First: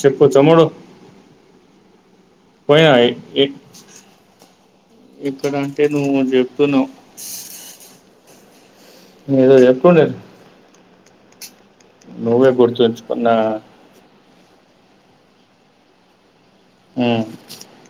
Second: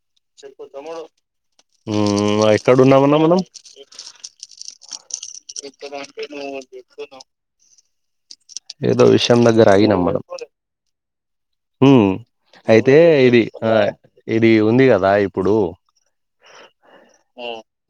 చెప్పు తమ్ముడు ఊ ఎక్కడ పోయినా ఉన్నాం అన్నా మనం ఇక్కడ అంటే నువ్వు చెప్తున్నావ్ ఏదో విషయం దగ్గర ఆగినాం మనం ఉమ్ నువ్వే అయితే గుర్తుంచుకున్నా ఇది ఆ ఇది ఉంది కదా ఇప్పుడు ఉమ్,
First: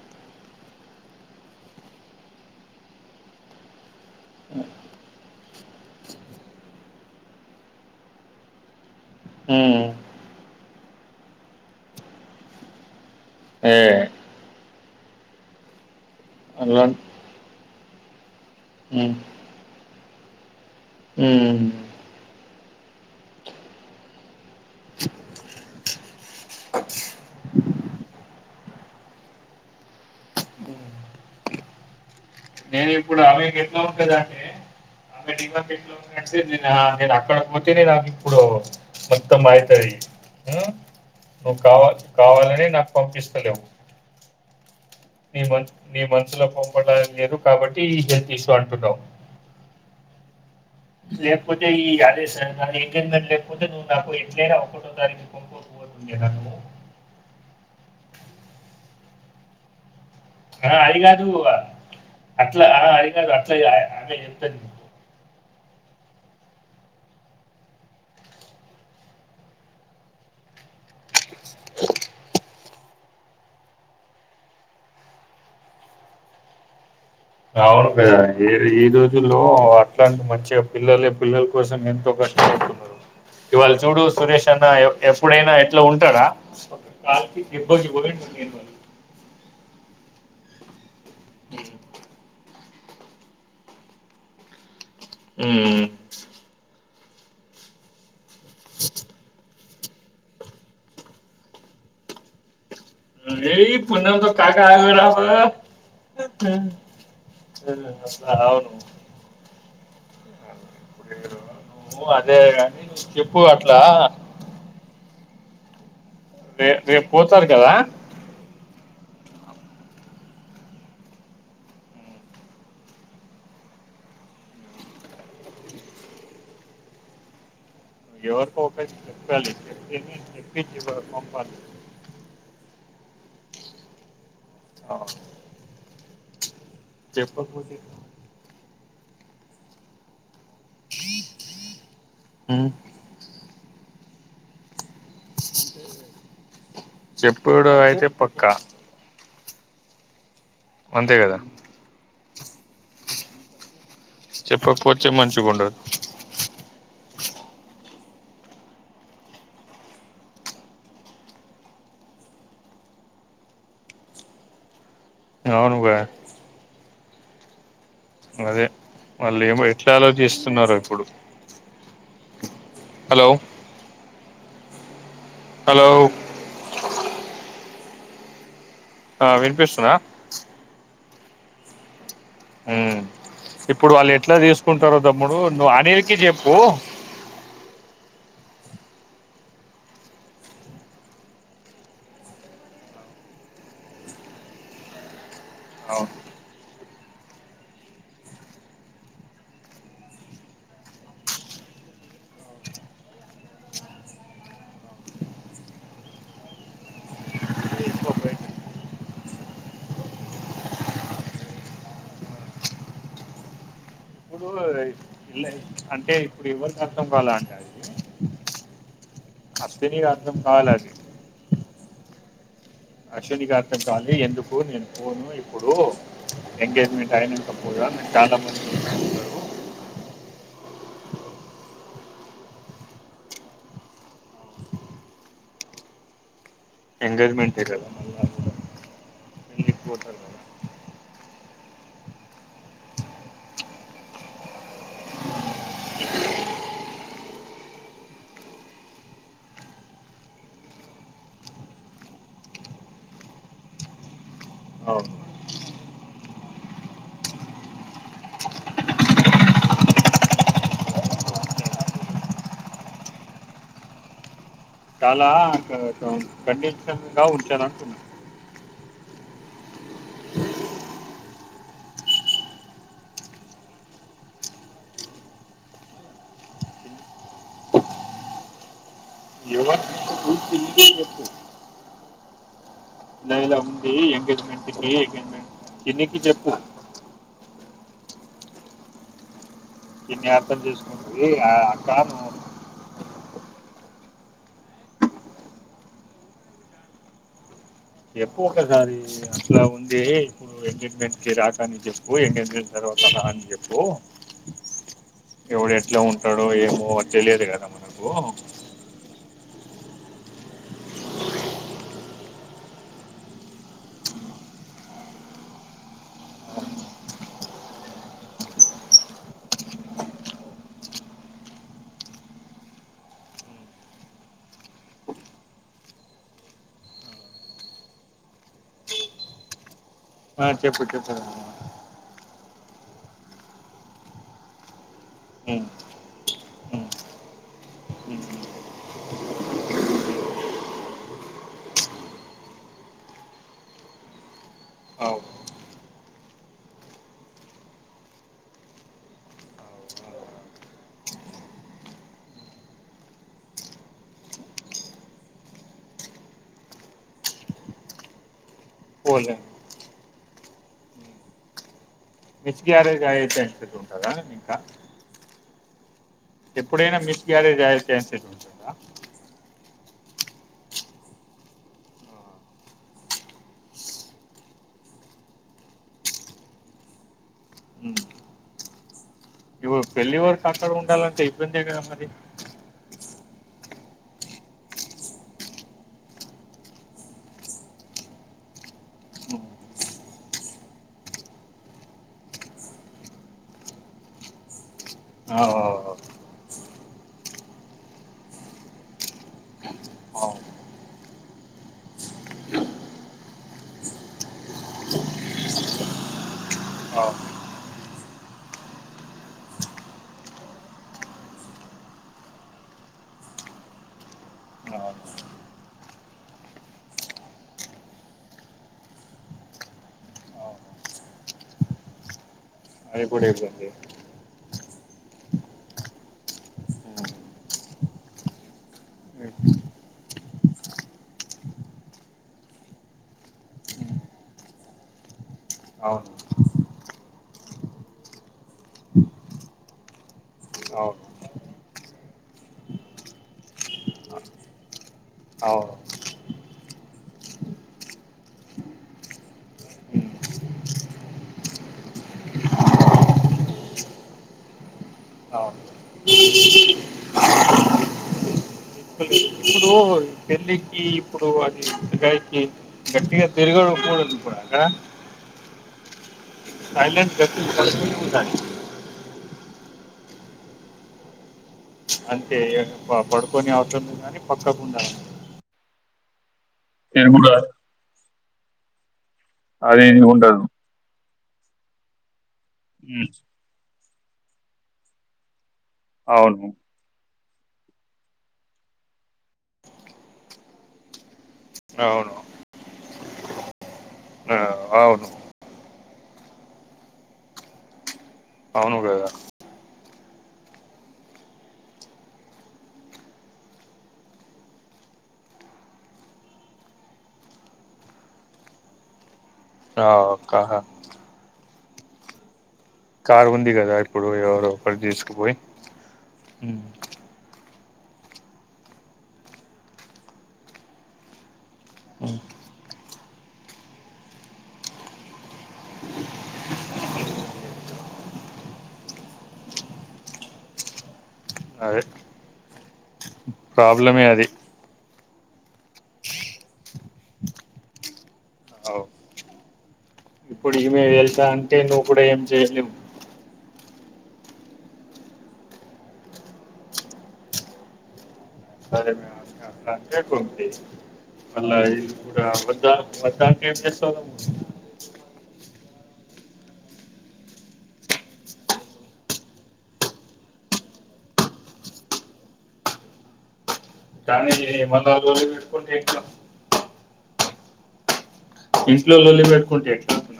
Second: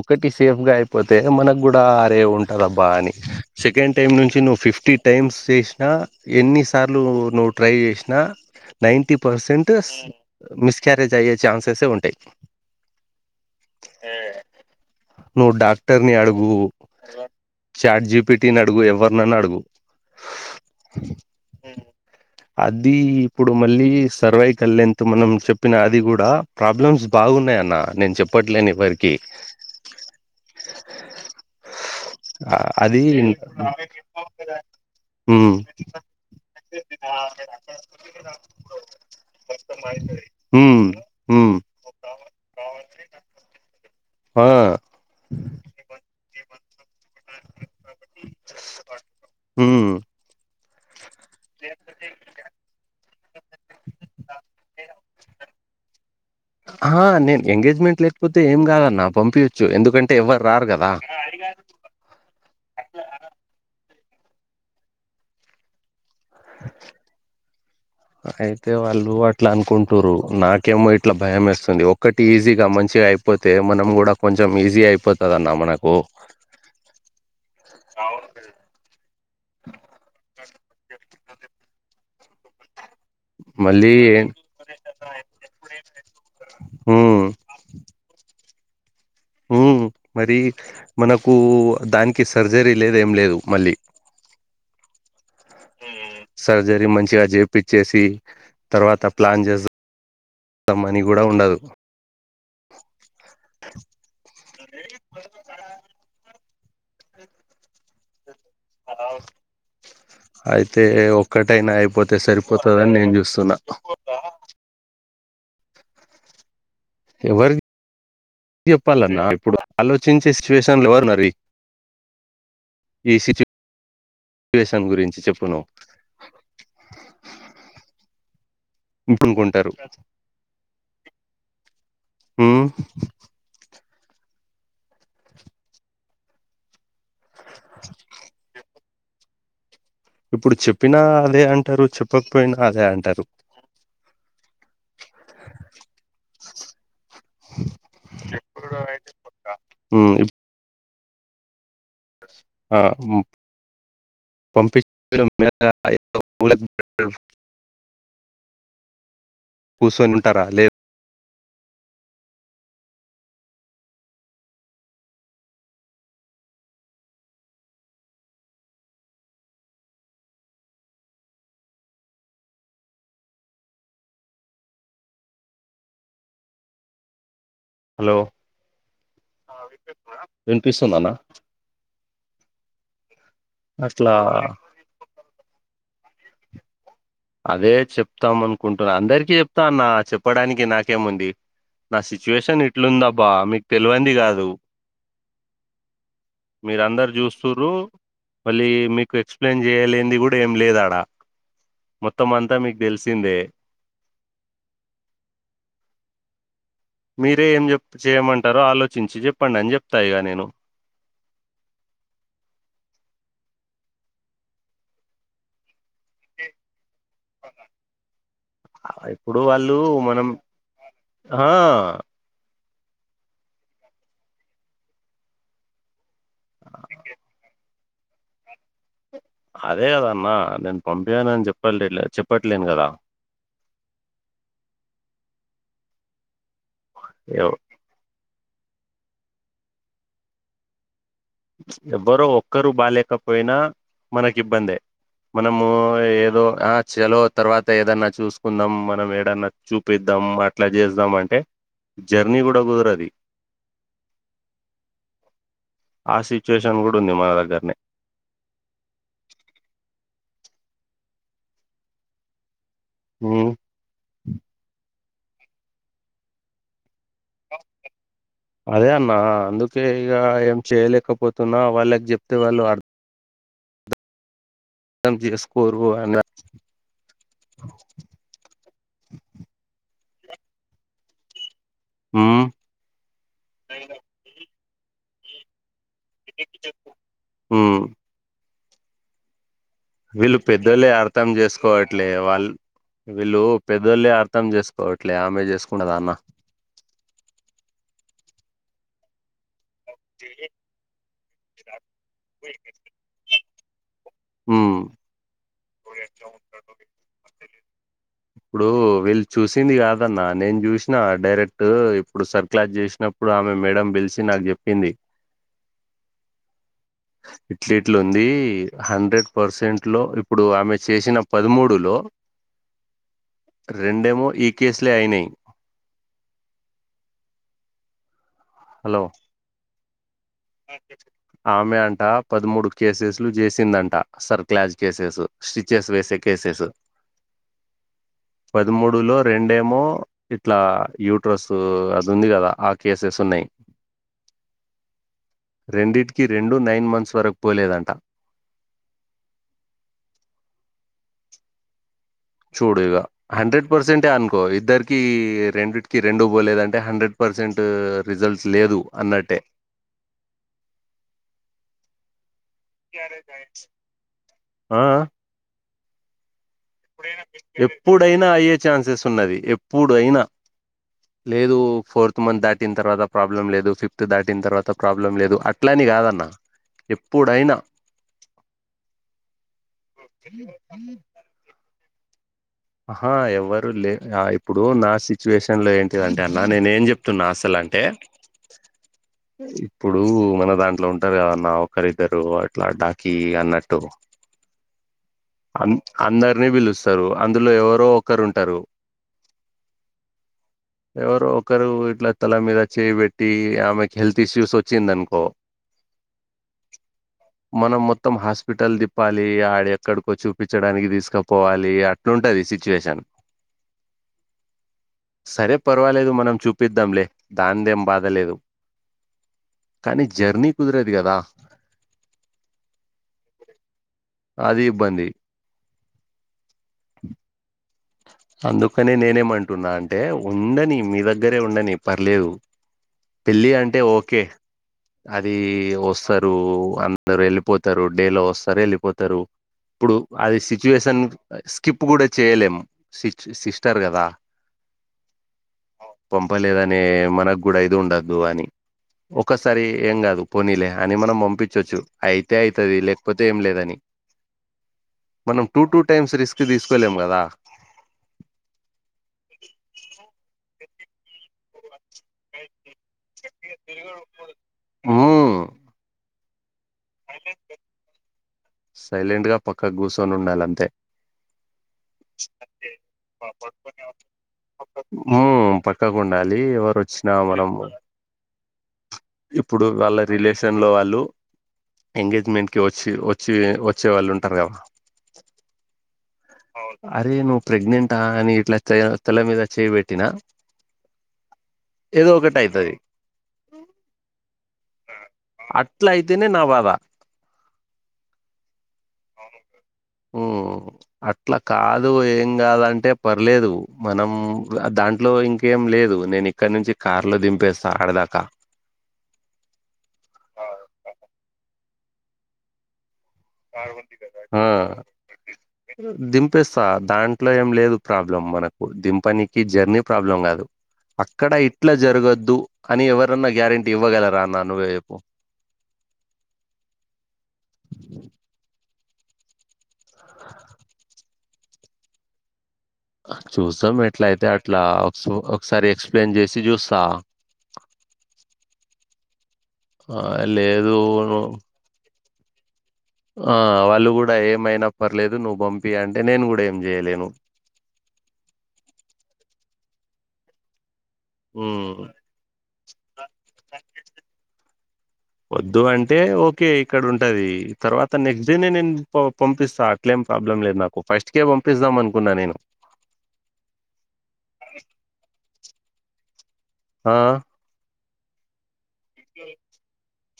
ఒకటి సేఫ్గా అయిపోతే మనకు కూడా ఆరే ఉంటుందబ్బా అని సెకండ్ టైం నుంచి నువ్వు ఫిఫ్టీ టైమ్స్ చేసిన ఎన్నిసార్లు నువ్వు ట్రై చేసిన నైన్టీ ఉమ్, పర్సెంటస్ మిస్క్యారేజ్ అయ్యే ఛాన్ససే ఉంటాయి ఏ నువ్ డాక్టర్ ని అడుగు అలా చార్ట్జిప్ పిటిని అడుగు ఎవరినన అడుగు ఊ అది ఇప్పుడు మళ్ళీ సర్వైవ్ కలెన్త్ మనం చెప్పినా అది కూడా ప్రాబ్లమ్స్ బాగున్నాయ అన్న నేను చెప్పట్లేని వరికి ఊ ఆ, నేను అది ఇప్పుడు అమెకి ఎట్ల ఉంటదంటే ఉమ్ ఆ నేన్ అక్కడ పోతేనె షాప్ ఇప్పుడో మొత్తం బడేత్తది ఉమ్ ఉమ్ నువ్వు కావా కావాలనే నాకు పంపిస్తలేవు ఆ నీ మ నీ మనుసులో పంపడని లేదు కాబట్టి ఈ హెల్త్ ఇష్యూ అంటున్నావ్ ఊ లేకపోతే ఆర్య సంఘానికయినా లేకపోతే నాకు ఎట్లయినా ఒకటో తారీకు పంపక పోతు ఆహ నేను ఎంగేజ్మెంట్ లేకపోతే ఏం కాదన్న పంపియచ్చు ఎందుకం ఆ అదిగాదు అట్లా ఆ అదిగాదు అట్లా ఆ ఆమె చెప్తది నువ్ పొ అయితే వాళ్ళు అట్లా అనుకుంటారు నాకు ఏమో ఇట్లా భయం వేస్తుంది ఒక్కటి ఈజీ మంచిగా అయిపోతే మనం కూడా కొంచం ఈజీ అయిపోతదన్న మనకు అవును కదా ఏ ఈ రోజుల్లో అట్లాంటి మంచిగ పిల్లలే పిల్లల కోసం ఎంతో కష్టపడుతున్నరు ఇవాళ మళ్ళీ చూడు ఏ- సురేష్ అన్న ఎ ఎప్పుడైనా ఎట్లా ఉంటడా ఒక ఉమ్ కాలుకు దెబ్బకి పోయిండు నేను వాళ్ళు ఊ మరి మనకు దానికి సరి జరీ లేదు ఏం లేదు మళ్ళీ ఊ సర్జరీ మంచిగా చేపిచ్చేసి తర్వాత ప్లాన్ చేస్త అ మనీ కూడా ఉండదు నువ్ ఏయ్ పునతో కాకా అ రాపొ ఉ ఊ అట్లా అవును అయితే ఇప్పుడు ఒక్కటైనా నువ్వు అయిపోతే అదే కానీ సరిపోతదని నువ్వు నేను చెప్పు చూస్తున్నా అట్లా రే రేపు పోతారు ఎవరికి కదా చెప్పాలన్నా ఇప్పుడు ఆలోచించే సిచ్యువేషన్ల ఎవరునరు ఈ ఈ సిచ్యువేషన్ గురించి చెప్పును నువ్ ఎవరు ఓపెన్ ఇప్పుడు చెప్పాలి అనుకుంటారు చెపింది చేపిచ్చి పంపాలి ఊ ఆ చెప్పపోతి ఇప్పుడు చెప్పినా అదే అంటారు చెప్పకపోయినా అదే అంటారు చెప్పుడు అయితే పక్కా ఊ ఇప్ అంతే కదా ఆ గు పంపి చెప్పకపోతే మంచిగా ఉండదు [unintelligible] చెప్ క్యూసోనిఉంటరా లేదు అవునుగా అదే వాళ్ళు ఏమో ఎట్లా ఆలోచిస్తున్నారో ఇప్పుడు హలో హలో హలో ఆ వినిపిస్తుందా వినిపిస్తుందవినిపిస్తుందఅన్నా హ్మ ఇప్పుడు వాళ్ళు ఎట్లా తీసుకుంటారో తమ్ముడు నువ్వు అనిల్కి చెప్పు అదే చెప్తాం అనుకుంటున్నా అందరికిీ చెప్తా అన్నా చెప్పడానికి నాకేముంది నా సిచ్యువేషన్ ఇట్లుందబ్బా మీకు తెలవంది కాదు మీరఅందరు చూస్తు్రూ మళ్ళీ మీకు ఎక్స్ప్లెయిన్ చేయలేనది కూడా ఏం లేదాడా మొత్తం అంతా మీకు తెలిసిందే మీరే ఏం చెప్ చేయమంటారో ఆలోచించి చెప్పండి అని చెప్తా ఇగా నేను ఇప్పుడు ఇల్ల- అంటే ఇప్పుడు ఎవరికి అర్థం కాల అంటారు ఇప్పుడు వాళ్ళు మనం కావాలి అది ఆ అశ్వినికి అర్థం కాలే ఎందుకు నేను పోను ఇప్పుడు ఎంగేజ్మెంట్ అయినక్క పొయినాక చానా మంది అదే కదా అన్న నేను పంపినని చెప్పలే చెప్పట్లేను కదా ఎంగేజ్మెంట్ ఎవ్- ఇ రోజ ఎవ్వరో ఒక్కరు బాాలేకపోయినా మనకి ఇబ్బందే మనము ఏదో ఆ చలో తర్వాత ఏదన్నా చూసుకుందాం మనం ఏడన్నా చూపిద్దాం ధం అట్లా చేద్దాం అంటే జర్నీ కూడా కుదరది అవున్ ఆ సిచ్యుయేషన్ కూడా ఉంది మన దగ్గర్నే నేన చాలా కండిషన్ గా ఉంచను అంటున్న అదే అన్న అందుకే ఇక ఏం చేయలేకపోతున్నా వాళ్ళకి చెప్తే వాళ్ళు అర్ అర్థం చేసుకోరు అన ఎవ్వర్ హ్మ్ ఇ ఎంగేజ్మెంట్ కి ఎనికి చెప్పు ఉమ్. ఇన్ని వీళ్ళు అర్థం పెద్దొలె అర్థం చేసుకుంటుంది అక్క చేసుకోవట్లే నువ్వు వాళ్ వీళ్ళు పెద్దోళ్లే అర్థం చేసుకోవట్లే ఆమె చేసుకుంటాద అన్న ఏకువ కదా అది ఇట్లా ఉంది ఇప్పుడు ఎంగేజ్మెంట్ కి రాకని చెప్పు ఎంగేజ్మెంట్ తర్వాత రా అని చెప్పు ఉమ్. ఎవడు ఎట్లా ఉంటాడో ఏమో అది తెలియదు కదా మనకు ఇప్పుడు వెళ్ చూసింది కాదన్న నేను చూసిన డైరెక్ట్ ఇప్పుడు సర్కలస్ చేసినప్పుడు ఆమె మేడం పిలిచిన నాక్ చెప్పింది ఇట్లీట్లుంది హండ్రెడ్ పర్సెంట్ లో ఇప్పుడు ఆమె చేసిన పదమూడు లో రెండేమో ఈ కేసులే అయినయ్ అ హలో ఆ, చెప్పు చెప్పు ఆమె అంటా పదమూడు కేసెస్ లు చేసిందంట సర్క్లాజ్ కేసెస్ ఉమ్, స్టిచెస్ వేసే కేసఎస్ ఉ పదమూడులో రెండేమో ఇట్లా యూట్రస్ అది ఉంది కదా ఆ కేసెస్ ఉన్నాయి అ రెండిటికిీ రెండూ నైన్ మంత్స్ వరకు పోలేదంట [inaudible] చూడు ఇక హండ్రెడ్ పర్సెంట్ అనుకో ఇద్దరికి రెండుకి రెండు పోలేదంటే హండ్రెడ్ పర్స పర్సెంట్ రిజల్ట్ లేదు పోలే అన్నట్టే మిస్కియార కాయ అయితే అంటట్ ఉంటుందా ఇంకా [inaudible] ఆ ఎప్పుడైనా మిస్ గ్యారేజ్ అయ్యే ఛాన్సెస్ ఎప్పుడైనా అయ్యే ఉంటుందా ఛాన్సెస్ ఉన్నది ఎప్పుడయినా లేదు ఫోర్త్ మంత్ దాటిన తర్వాత ప్రాబ్లం లేదు ఫిఫ్త్ దాటిన తర్వాత ప్రాబ్లం లేదు అట్లానే కాదన్న ఎప్పుడైనా ఇ పెళ్లి వరకు సక్కగా ఉండాలంటే ఇబ్బంది కదా మరి ఆ ఎవ్వరు లే ఇప్పుడు నా సిచ్యుయేషన్ లో ఏంటిదంటే అన్న నేను ఏం చెప్తున్నా అసలు అంటే ఇప్పుడు మన దాంట్లో ఉంటారు కదన్న ఒకరిద్దరు అట్లా డాకీ అన్నట్టు ఆ ఆ అందరిని పిలుస్తారు అందులో ఎవరో ఒకరు ఉంటారు అ ఎవరు ఒకరు ఇట్లా తల మీద చేయిబెట్టి ఆమెకి హెల్త్ ఇష్యూస్ వచ్చింది అనుకో అ మనం మొత్తం హాస్పిటల్ తిప్పాలి ఆడ ఎక్కడికో చూపించడానికి తీసుకపోవాలి ట్లుంటుంది సిచ్యుయేషన్ అవును. సరే పర్వాలేదు మనం చూపిద్దాంలే దాందేం బాధలేదు కానీ జర్నీ కుదరేదు కదా అది కూడా ఇతుండి అది ఇబ్బంది ఉమ్. అందుకనే నేనేమంటున్నా అంటే ఉండని మీ దగ్గరే ఉండని పర్లేదు పెళ్ళి అంటే ఓకే అది అవును వస్తారు అందరు వెళ్ళిపోతారు డేలో వస్తారు వెళ్ళిపోతారు ఇప్పుడు అది సిచ్యువేషన్ అవును స్కిప్ కూడా చేయలేము సి సిస్టర్ కదా అవును పంపలేదనే మనకు కూడా ఇది ఉండద్దు అని ఒక్కసారి ఏం ఉమ్, కాదు పోనీలే అని మనం పంపించచ్చు అయితే అవుతుది లేకపోతే ఏం లేదని మనం అవును టూ టూ టైమ్స్ రిస్క్ తీసుకోలేం కదా ఇప్పుడు ఇప్పుడు పెళ్ళికి ఇప్పుడు అది గట్టిగా తిరగకూడదు ఇప్పుడు అక్కడ సైలెంట్ గట్టిగా పడుకొని ఉండాలి సైలెంట్గా పక్క కుసోని ఉండాలంతే అంతే ప- పడుకొని అవసరం లేదు కానీ పక్కకు ఉండాలి ఉమ్ ఎక్కకుండాలి ఎవరు నేను వచ్చినా కూడా మనం ఇప్పుడు అది వాళ్ళ ఇది ఉండదు రిలేషన్ లో వాళ్ళు ఎంగేజ్మెంట్కిి వచ్చి ఉమ్, వచ్చి వచ్చే వాళ్ళు ఉంటారు కదా అవును అరే నువ్వు ప్రెగ్నెంటా అని ఇట్లా తల్ల మీద చేయిబెట్టినా ఏదో అవును ఒకటి అవుతుది ఆ, అవును అట్ల అయితేనే నా బాధ అవును కదా అ అట్లా కాదు ఏం కాదంటే పర్లేదు మనం దాంట్లో ఇంకేం లేదు నేను ఇక్కడ నుంచి కార్ లో దింపేస్తా ఆడదాకా అ ఓకహా కారు ఉంది కదా ఇప్పుడు ఆ ఎవరో ఒకరు తీసుకుపోయి ఉమ్, దింపేస్తా దాంట్లో ఏం లేదు ప్రాబ్లం మనకు దింపనికి జర్నీ ప్రాబ్లం కాదు అక్కడ ఇట్లా ఉమ్, జరగొద్దు అని ఎవరన్నా గ్యారంటీ ఇవ్వగలరాన్నా నువ్వే చెప్పు అదే చూస్తాం ప్రాబ్లమే ఎట్లయితే అది అట్లా సో ఒకసారి ఎక్స్ప్లెయిన్ చేసి చూస్తా అవు ఆ ఇప్పుడు లేదు ఈమె వెళ్తా అంటే నువ్వు కూడా ఏం చెయలేవు ఆ వాళ్ళు కూడా ఏమైనా పర్లేదు నువ్వు పంపి అంటే నేను కూడా ఏం చేయలేను అరే మే కకుంది అళ్లా ఉమ్ ఇ అపద చేసే వాళ్ళం వద్దు అంటే ఓకే ఇక్కడ ఉంటది తర్వాత నెక్స్ట్ డేనే నేను పంపిస్తా అట్లే ప్రాబ్లం లేదు నాకు ఫస్ట్కే పంపిస్తాం అనుకున్నా నేను స్నానం చేయు ఆ ఇట్లో లోల్లి బెట్టుకుంటే కొంటే ఎట్ల అంటున్న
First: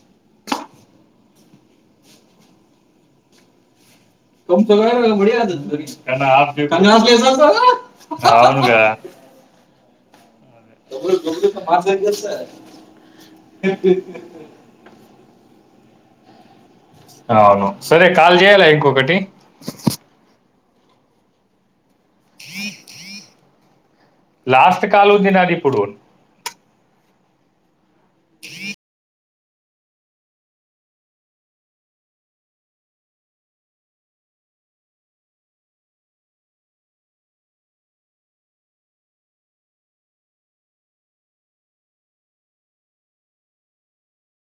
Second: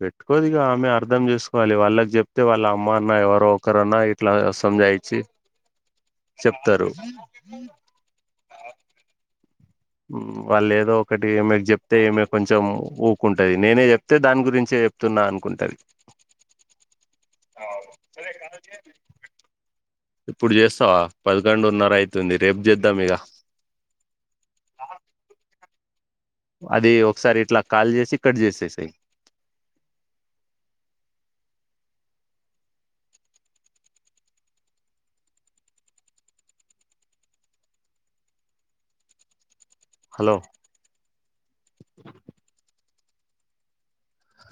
పెట్టుకోదిగా ఆమె అర్థం చేసుకోవాలి వాళ్ళకి చెప్తే వాళ్ళ అమ్మ అన్న ఎవరో ఒకరురన్నా కొంచెం అయిన మర్యాద ఇస్తుది చెప్తారు గా వాళే ఒకటి ఏమెకు చెప్తే ఏమె కొంచెం ఊకుంటంది నేనే చెప్తే దాని గురించి చెప్తున్నా అనుకుంటుంది అవును సరే కాల్ చేయాల ఇంకొకటి ఇప్పుడు చేస్తావా పదకొండున్నర అయితుంది రేపు చేద్దాం ఇక లాస్ట్ కాల్ ఉంది నాది యిప్పుడు అది ఒకసారి ఇట్లా కాల్ చేసి కట్ చేసేసయి అ హలో